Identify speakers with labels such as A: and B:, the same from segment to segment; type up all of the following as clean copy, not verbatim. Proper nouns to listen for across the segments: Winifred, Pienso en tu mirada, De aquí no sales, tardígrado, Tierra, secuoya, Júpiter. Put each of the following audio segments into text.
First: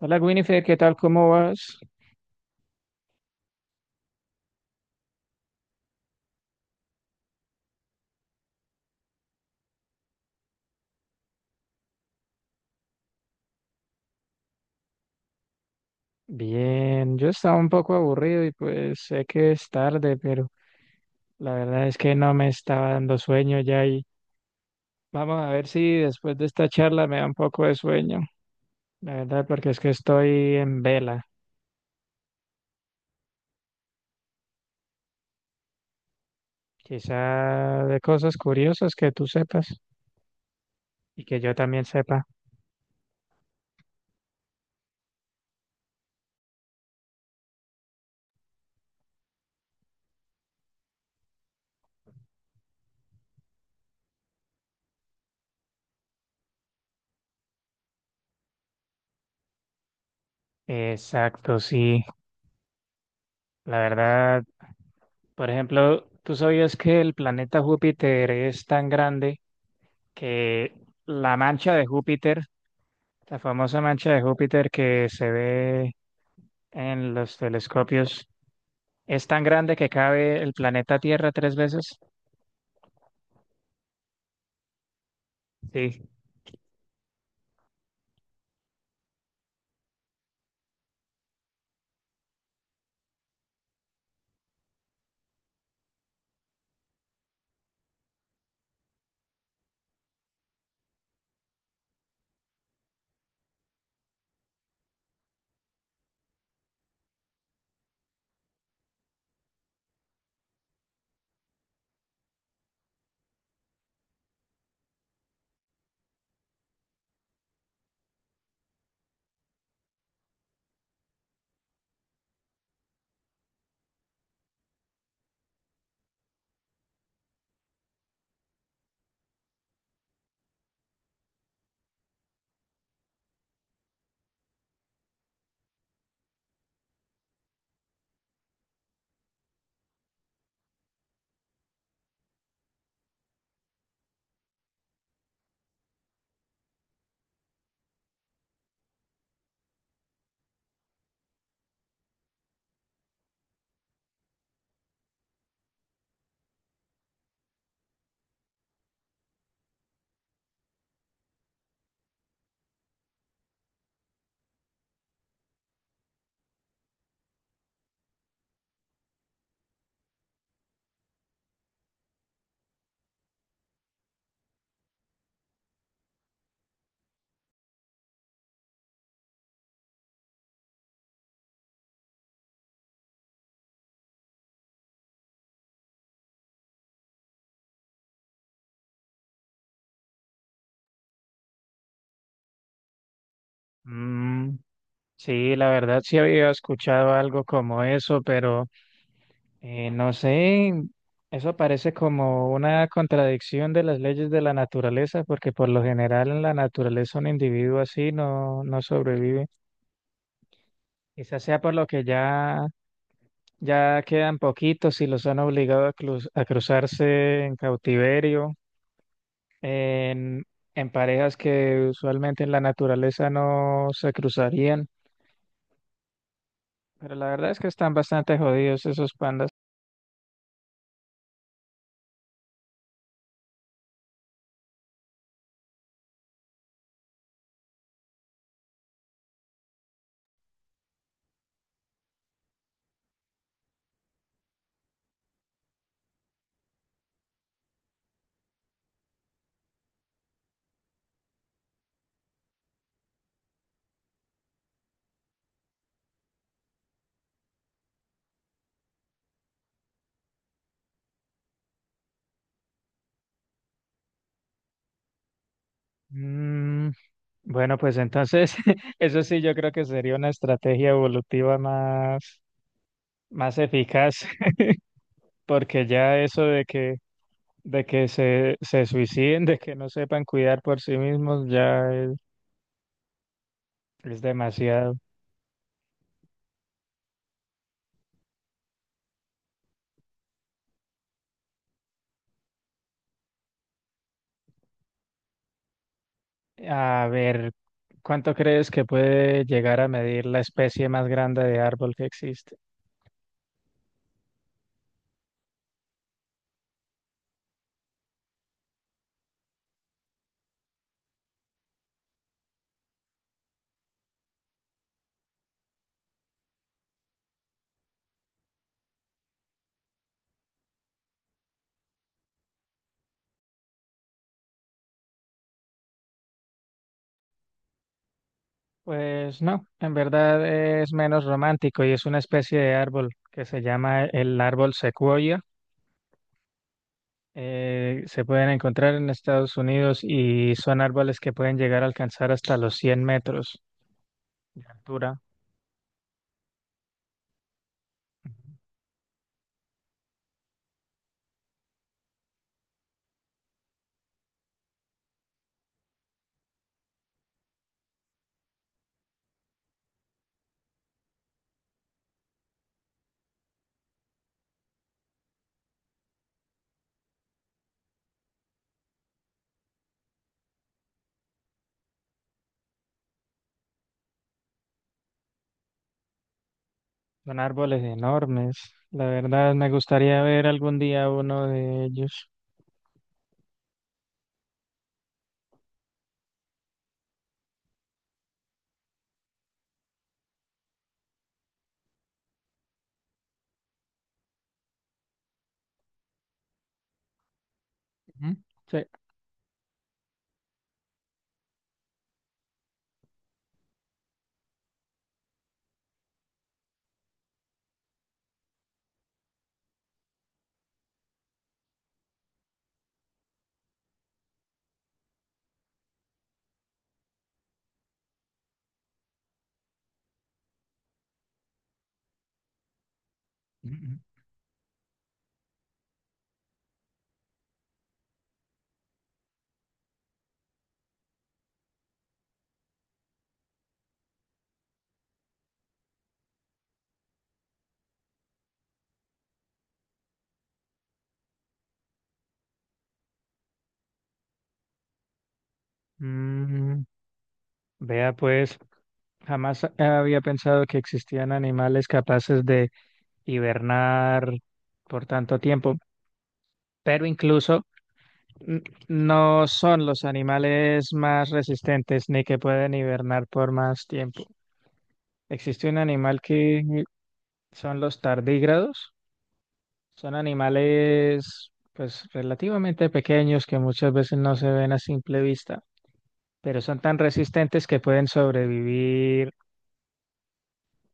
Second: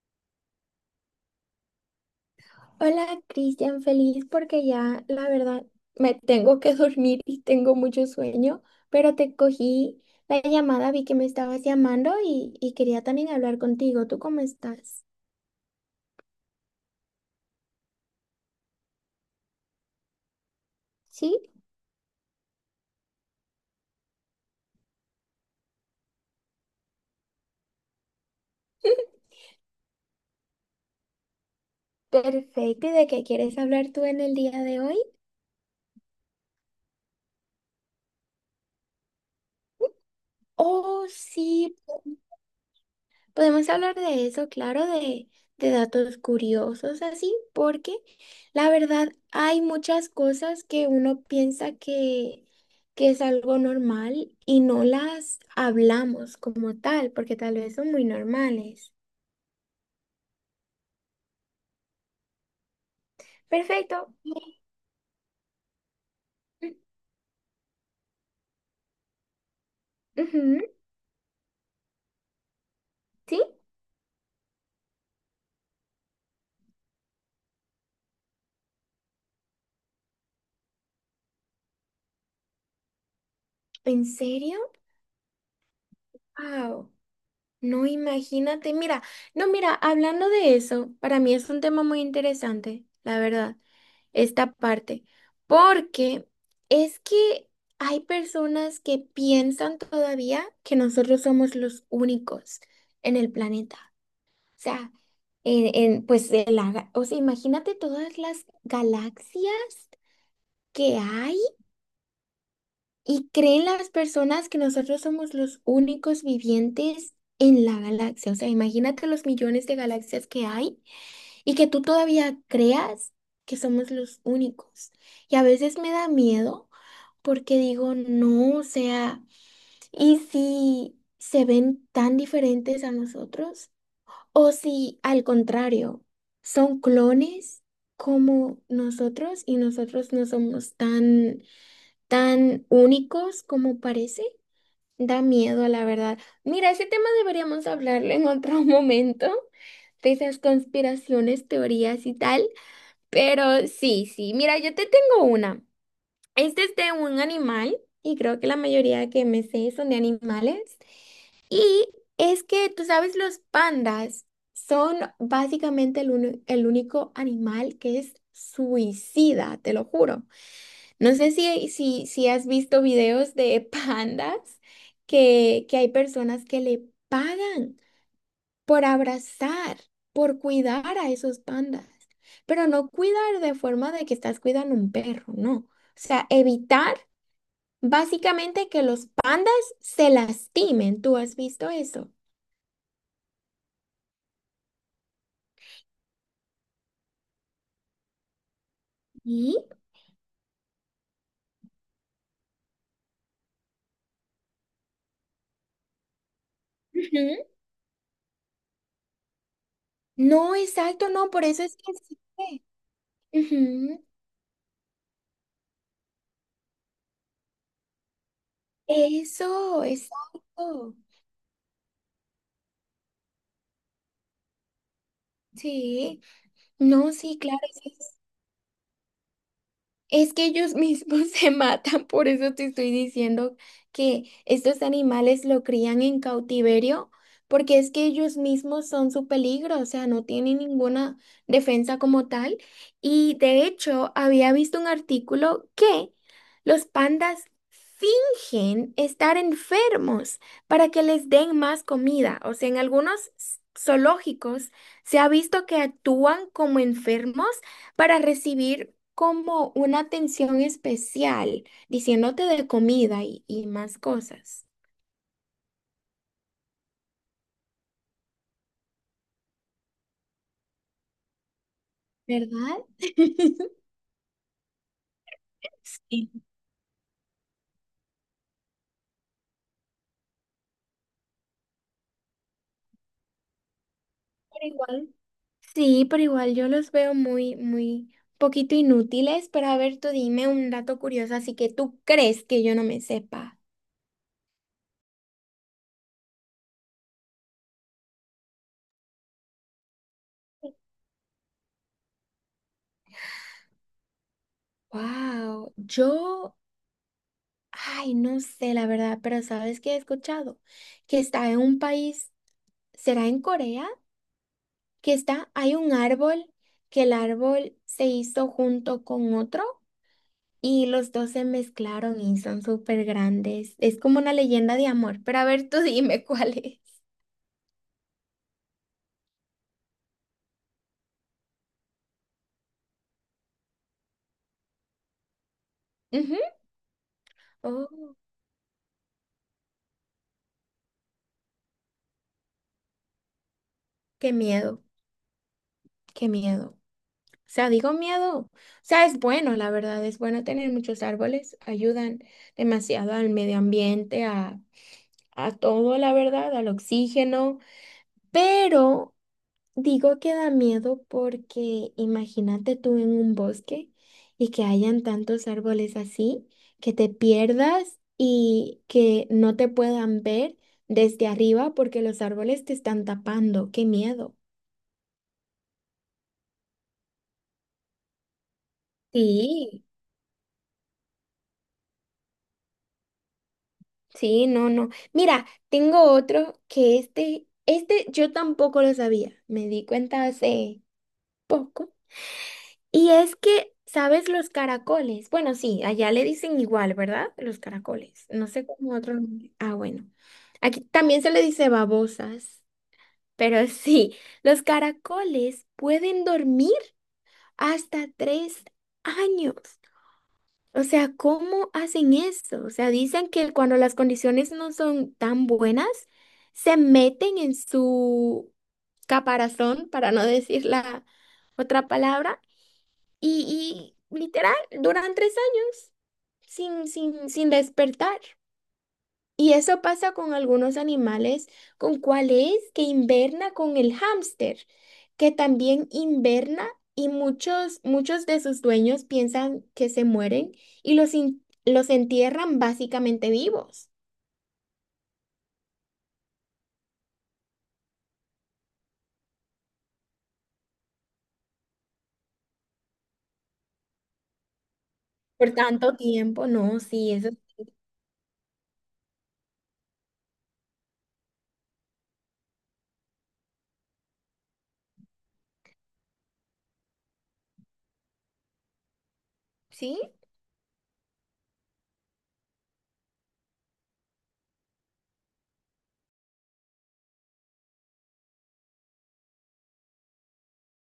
A: Hola Winifred, ¿qué tal? ¿Cómo vas?
B: Hola Cristian, feliz porque ya la verdad me tengo que dormir y tengo mucho sueño, pero te cogí la llamada, vi que me estabas llamando y quería también hablar contigo. ¿Tú cómo estás?
A: Bien, yo estaba un poco aburrido y pues sé que es tarde, pero
B: Sí,
A: la verdad es que no me estaba dando sueño ya y vamos a ver si después de esta charla me da un poco de sueño, la verdad, porque es que estoy en vela.
B: perfecto. ¿Y de qué quieres hablar tú en el día de hoy?
A: Quizá de cosas curiosas que tú sepas
B: Oh,
A: y que yo
B: sí.
A: también sepa.
B: Podemos hablar de eso, claro, de datos curiosos así, porque la verdad hay muchas cosas que uno piensa que es algo normal y no las hablamos como tal, porque tal vez son muy normales.
A: Exacto, sí, la
B: Perfecto.
A: verdad, por ejemplo, ¿tú sabías que el planeta Júpiter es tan grande
B: Ujú.
A: que la mancha de Júpiter, la
B: ¿Sí?
A: famosa mancha de Júpiter que se ve en los telescopios, es tan grande que cabe el planeta Tierra tres veces?
B: ¿En serio?
A: Sí.
B: Wow. No, imagínate, mira, no, mira, hablando de eso, para mí es un tema muy interesante, la verdad, esta parte, porque es que hay personas que piensan todavía que nosotros somos los únicos en el planeta. O sea, pues, o sea, imagínate todas las galaxias que hay. ¿Y creen las personas que nosotros somos los únicos vivientes en la galaxia? O sea, imagínate los millones de galaxias que hay y que tú todavía creas que somos los únicos. Y a veces me da miedo porque digo, no, o sea, ¿y si se ven tan diferentes a nosotros? ¿O si al contrario, son clones como nosotros y nosotros no somos tan, tan únicos como parece? Da miedo, la verdad. Mira, ese tema deberíamos hablarlo en otro momento, de esas conspiraciones, teorías y tal. Pero sí, sí, mira, yo te tengo una. Este es de un animal y creo que la mayoría que me sé son de animales. Y es que, tú sabes, los pandas son básicamente el único animal que es suicida, te lo juro. No sé si has visto videos de pandas que hay personas que le pagan por abrazar, por cuidar a esos pandas, pero no cuidar de forma de que estás cuidando un perro, no. O sea, evitar básicamente que los pandas se lastimen. ¿Tú has visto eso?
A: Mm, sí, la verdad sí había escuchado algo como eso, pero
B: ¿Y?
A: no sé, eso parece como una contradicción de las leyes de la naturaleza, porque por lo general en la naturaleza un
B: Ujú.
A: individuo así no, no sobrevive.
B: No, exacto, no,
A: Quizás
B: por
A: sea
B: eso
A: por
B: es
A: lo
B: que
A: que
B: existe.
A: ya ya
B: Ujú.
A: quedan poquitos y los han obligado a, a cruzarse en cautiverio,
B: Eso,
A: en, en
B: exacto.
A: parejas que usualmente en la naturaleza no se cruzarían.
B: Sí, no,
A: Pero la
B: sí,
A: verdad es
B: claro,
A: que
B: sí,
A: están
B: sí.
A: bastante jodidos esos pandas.
B: Es que ellos mismos se matan, por eso te estoy diciendo que estos animales lo crían en cautiverio, porque es que ellos mismos son su peligro, o sea, no tienen ninguna defensa como tal. Y de hecho, había visto un artículo que los pandas fingen estar enfermos para que les den más comida. O sea, en algunos zoológicos se ha visto que actúan como enfermos para recibir como una atención especial, diciéndote de comida y más cosas,
A: Mm, bueno, pues entonces, eso sí, yo creo que sería una estrategia evolutiva más,
B: ¿verdad?
A: más eficaz, porque ya eso
B: Sí.
A: de que se suiciden, de que no sepan cuidar por sí mismos, ya es
B: Pero
A: demasiado.
B: igual. Sí, pero igual yo los veo muy, muy poquito inútiles, pero a ver, tú dime un dato curioso, así que tú crees que yo no me sepa.
A: A ver, ¿cuánto crees que puede llegar a medir la especie más grande de árbol que existe?
B: Wow, yo, ay, no sé la verdad, pero ¿sabes qué he escuchado? Que está en un país, ¿será en Corea? Que está, hay un árbol, que el árbol se hizo junto con otro. Y los dos se mezclaron y son súper grandes. Es como una leyenda de amor. Pero a ver, tú dime cuál es.
A: Pues no, en verdad es menos romántico y es una especie de árbol que se llama el árbol secuoya.
B: Ujú. Oh,
A: Se pueden encontrar en Estados Unidos y son árboles que pueden llegar a alcanzar hasta los 100 metros
B: qué
A: de
B: miedo,
A: altura.
B: qué miedo. O sea, digo miedo. O sea, es bueno, la verdad, es bueno tener muchos árboles. Ayudan demasiado al medio ambiente, a todo, la verdad, al oxígeno. Pero digo que da miedo porque imagínate tú en un bosque y que hayan tantos árboles así, que te pierdas y que no te puedan ver desde arriba porque los árboles te están tapando. ¡Qué miedo!
A: Son árboles enormes. La verdad me
B: Sí,
A: gustaría ver algún día uno de ellos.
B: sí, no, no. Mira, tengo otro que este yo tampoco lo sabía. Me di cuenta hace poco. Y es que, ¿sabes los caracoles? Bueno, sí, allá le dicen igual, ¿verdad? Los caracoles.
A: Ujú.
B: No sé
A: Sí.
B: cómo otro nombre. Ah, bueno. Aquí también se le dice babosas, pero sí, los caracoles pueden dormir hasta tres años. O sea, ¿cómo hacen eso? O sea, dicen que cuando las condiciones no son tan buenas, se meten en su caparazón, para no decir la otra palabra
A: Ujú.
B: y literal, duran tres años sin despertar. Y eso pasa con algunos animales, con cuál es que inverna con el hámster, que también inverna y muchos, muchos de sus dueños piensan que se mueren y los entierran básicamente vivos.
A: Mm, vea pues, jamás había pensado que existían animales capaces de hibernar por tanto
B: Por
A: tiempo,
B: tanto tiempo, no,
A: pero
B: sí, eso
A: incluso no son los animales más resistentes ni que pueden hibernar por más tiempo. Existe un animal que son los tardígrados,
B: sí.
A: son animales pues relativamente pequeños que muchas veces no se ven a simple vista, pero son tan resistentes que pueden sobrevivir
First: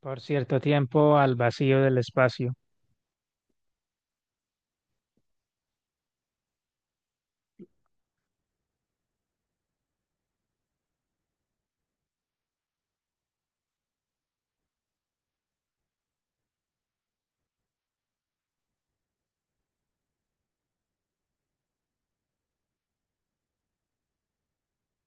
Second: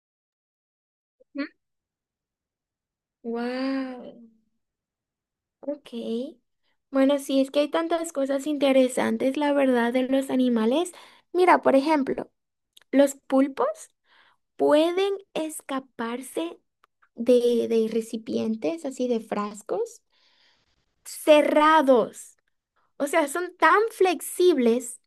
A: por cierto tiempo al vacío del espacio.
B: Wow. Ok. Bueno, sí, es que hay tantas cosas interesantes, la verdad, de los animales. Mira, por ejemplo, los pulpos pueden escaparse de recipientes, así de frascos cerrados. O sea, son tan flexibles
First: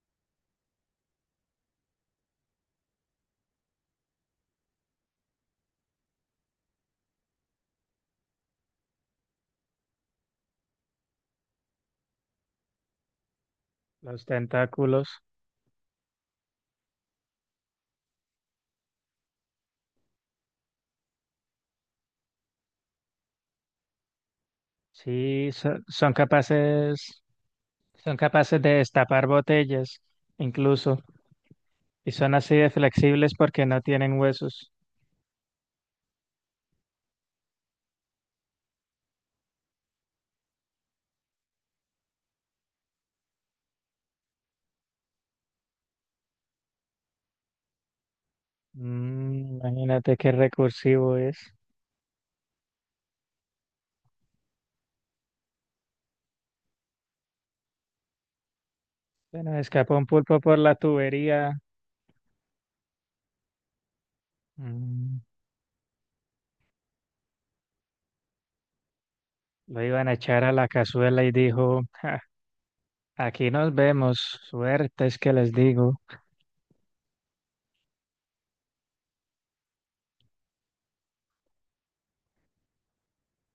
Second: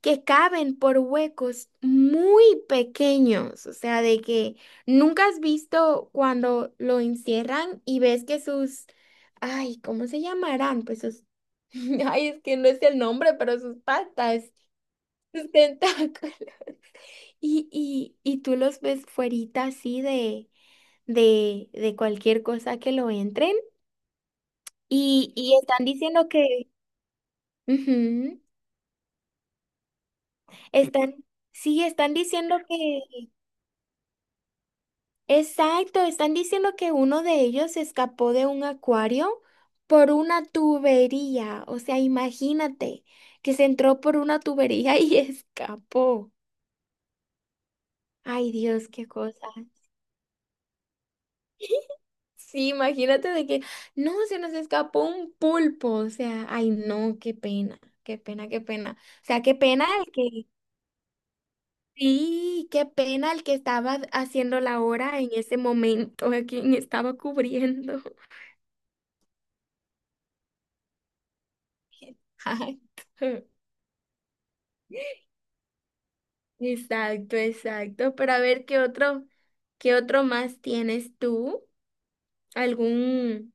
B: que caben por huecos muy pequeños. O sea, de que nunca has visto cuando lo encierran y ves que sus, ay, ¿cómo se llamarán? Pues sus, ay, es que no es el nombre, pero sus
A: Los
B: patas,
A: tentáculos,
B: sus tentáculos. Y tú los ves fuerita así de cualquier cosa que lo entren
A: sí,
B: y están diciendo que...
A: son
B: Ujú.
A: capaces de destapar botellas, incluso,
B: Están, sí,
A: y
B: están
A: son así
B: diciendo
A: de flexibles porque no tienen huesos.
B: exacto, están diciendo que uno de ellos se escapó de un acuario por una tubería. O sea, imagínate que se entró por una tubería y escapó. Ay, Dios, qué cosa.
A: Mm, imagínate qué recursivo es.
B: Sí, imagínate de que, no, se nos escapó un pulpo. O sea, ay, no, qué pena, qué pena, qué pena. O sea,
A: Bueno,
B: qué pena
A: escapó un
B: el
A: pulpo
B: que.
A: por la tubería.
B: Sí, qué pena el que estaba haciendo la
A: Mm.
B: hora en ese momento, a quien estaba cubriendo.
A: Lo iban a echar a la cazuela y dijo: "Ja,
B: Exacto.
A: aquí nos vemos, suerte es que les digo".
B: Exacto, exacto. Pero a ver qué otro más tienes tú, algún,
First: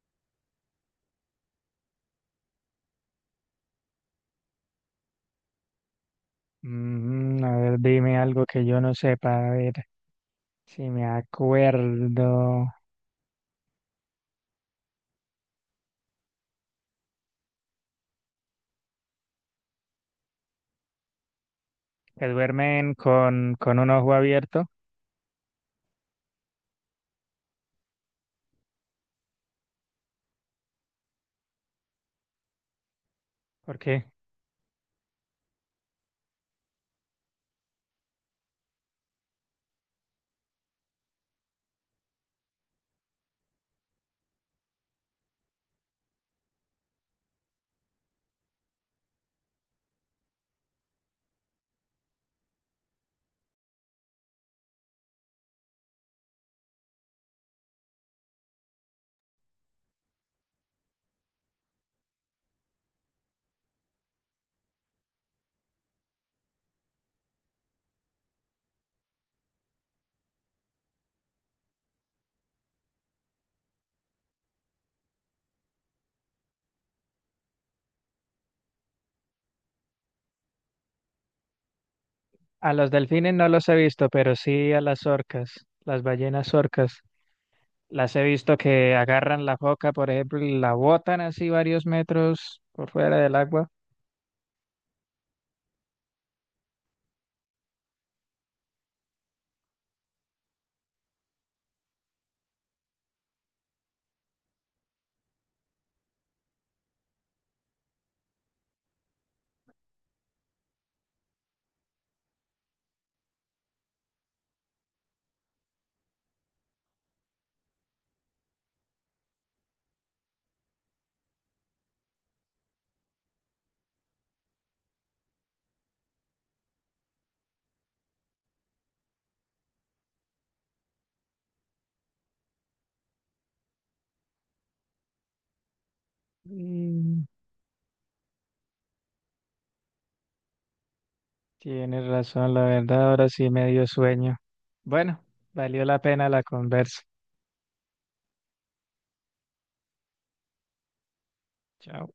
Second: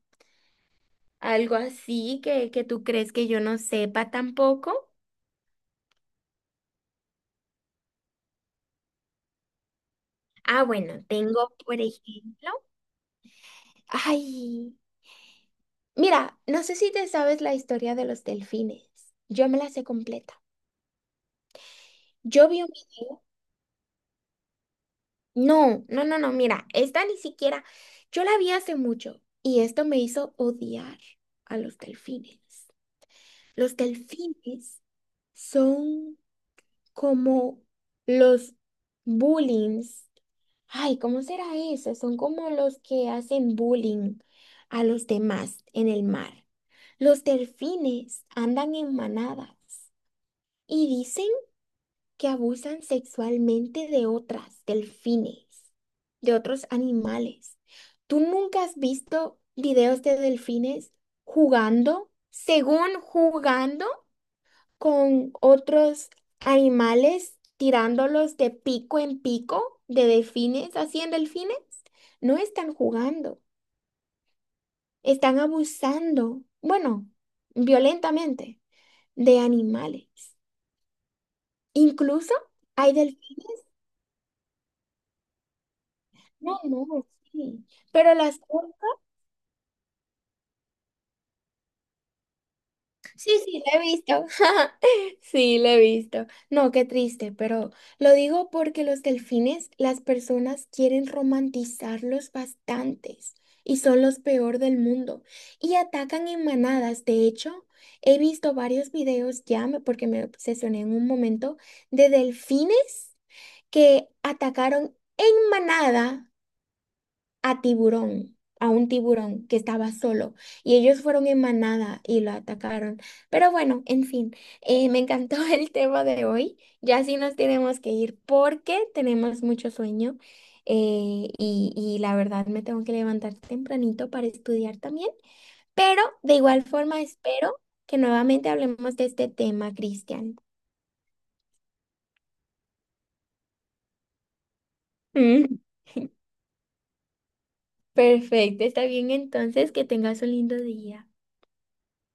B: algo así que tú crees que yo no sepa tampoco.
A: Mm, a ver, dime algo que yo no sepa, a ver
B: Ah,
A: si
B: bueno,
A: me
B: tengo, por ejemplo,
A: acuerdo.
B: ay, mira, no sé si te sabes la historia de los delfines. Yo me la sé completa.
A: Que
B: Yo vi un
A: duermen
B: video.
A: con un ojo abierto,
B: No, no, no, no, mira, esta ni siquiera, yo la vi hace mucho y esto me hizo odiar a los delfines. Los
A: porque
B: delfines son como los bullings. Ay, ¿cómo será eso? Son como los que hacen bullying a los demás en el mar. Los delfines andan en manadas y dicen que abusan sexualmente de otras, delfines, de otros animales. ¿Tú nunca has visto videos de delfines jugando, según jugando con otros animales, tirándolos de pico en pico, de delfines, así en delfines? No están jugando, están abusando, bueno, violentamente, de animales. Incluso
A: a los
B: hay
A: delfines no
B: delfines.
A: los he visto, pero sí a las orcas, las ballenas
B: No,
A: orcas.
B: no, sí. Pero
A: Las he
B: las...
A: visto que agarran la foca, por ejemplo, y la botan así varios metros por fuera
B: Sí,
A: del
B: sí,
A: agua.
B: la he visto. Sí, la he visto. No, qué triste, pero lo digo porque los delfines, las personas quieren romantizarlos bastantes y son los peor del mundo y atacan en manadas. De hecho, he visto varios videos ya, porque me obsesioné en un momento, de delfines que atacaron en manada a tiburón, a un tiburón que estaba solo y ellos fueron en manada y lo atacaron. Pero bueno, en fin, me encantó el tema de hoy. Ya sí nos tenemos que ir porque tenemos mucho sueño, y la verdad me tengo que levantar tempranito para estudiar también. Pero de igual forma
A: Mm,
B: espero que nuevamente hablemos de este tema, Cristian.
A: tienes razón, la verdad, ahora sí me dio sueño. Bueno,
B: Mm.
A: valió la pena la conversa.
B: Perfecto, está bien entonces, que tengas un lindo día.
A: Chao.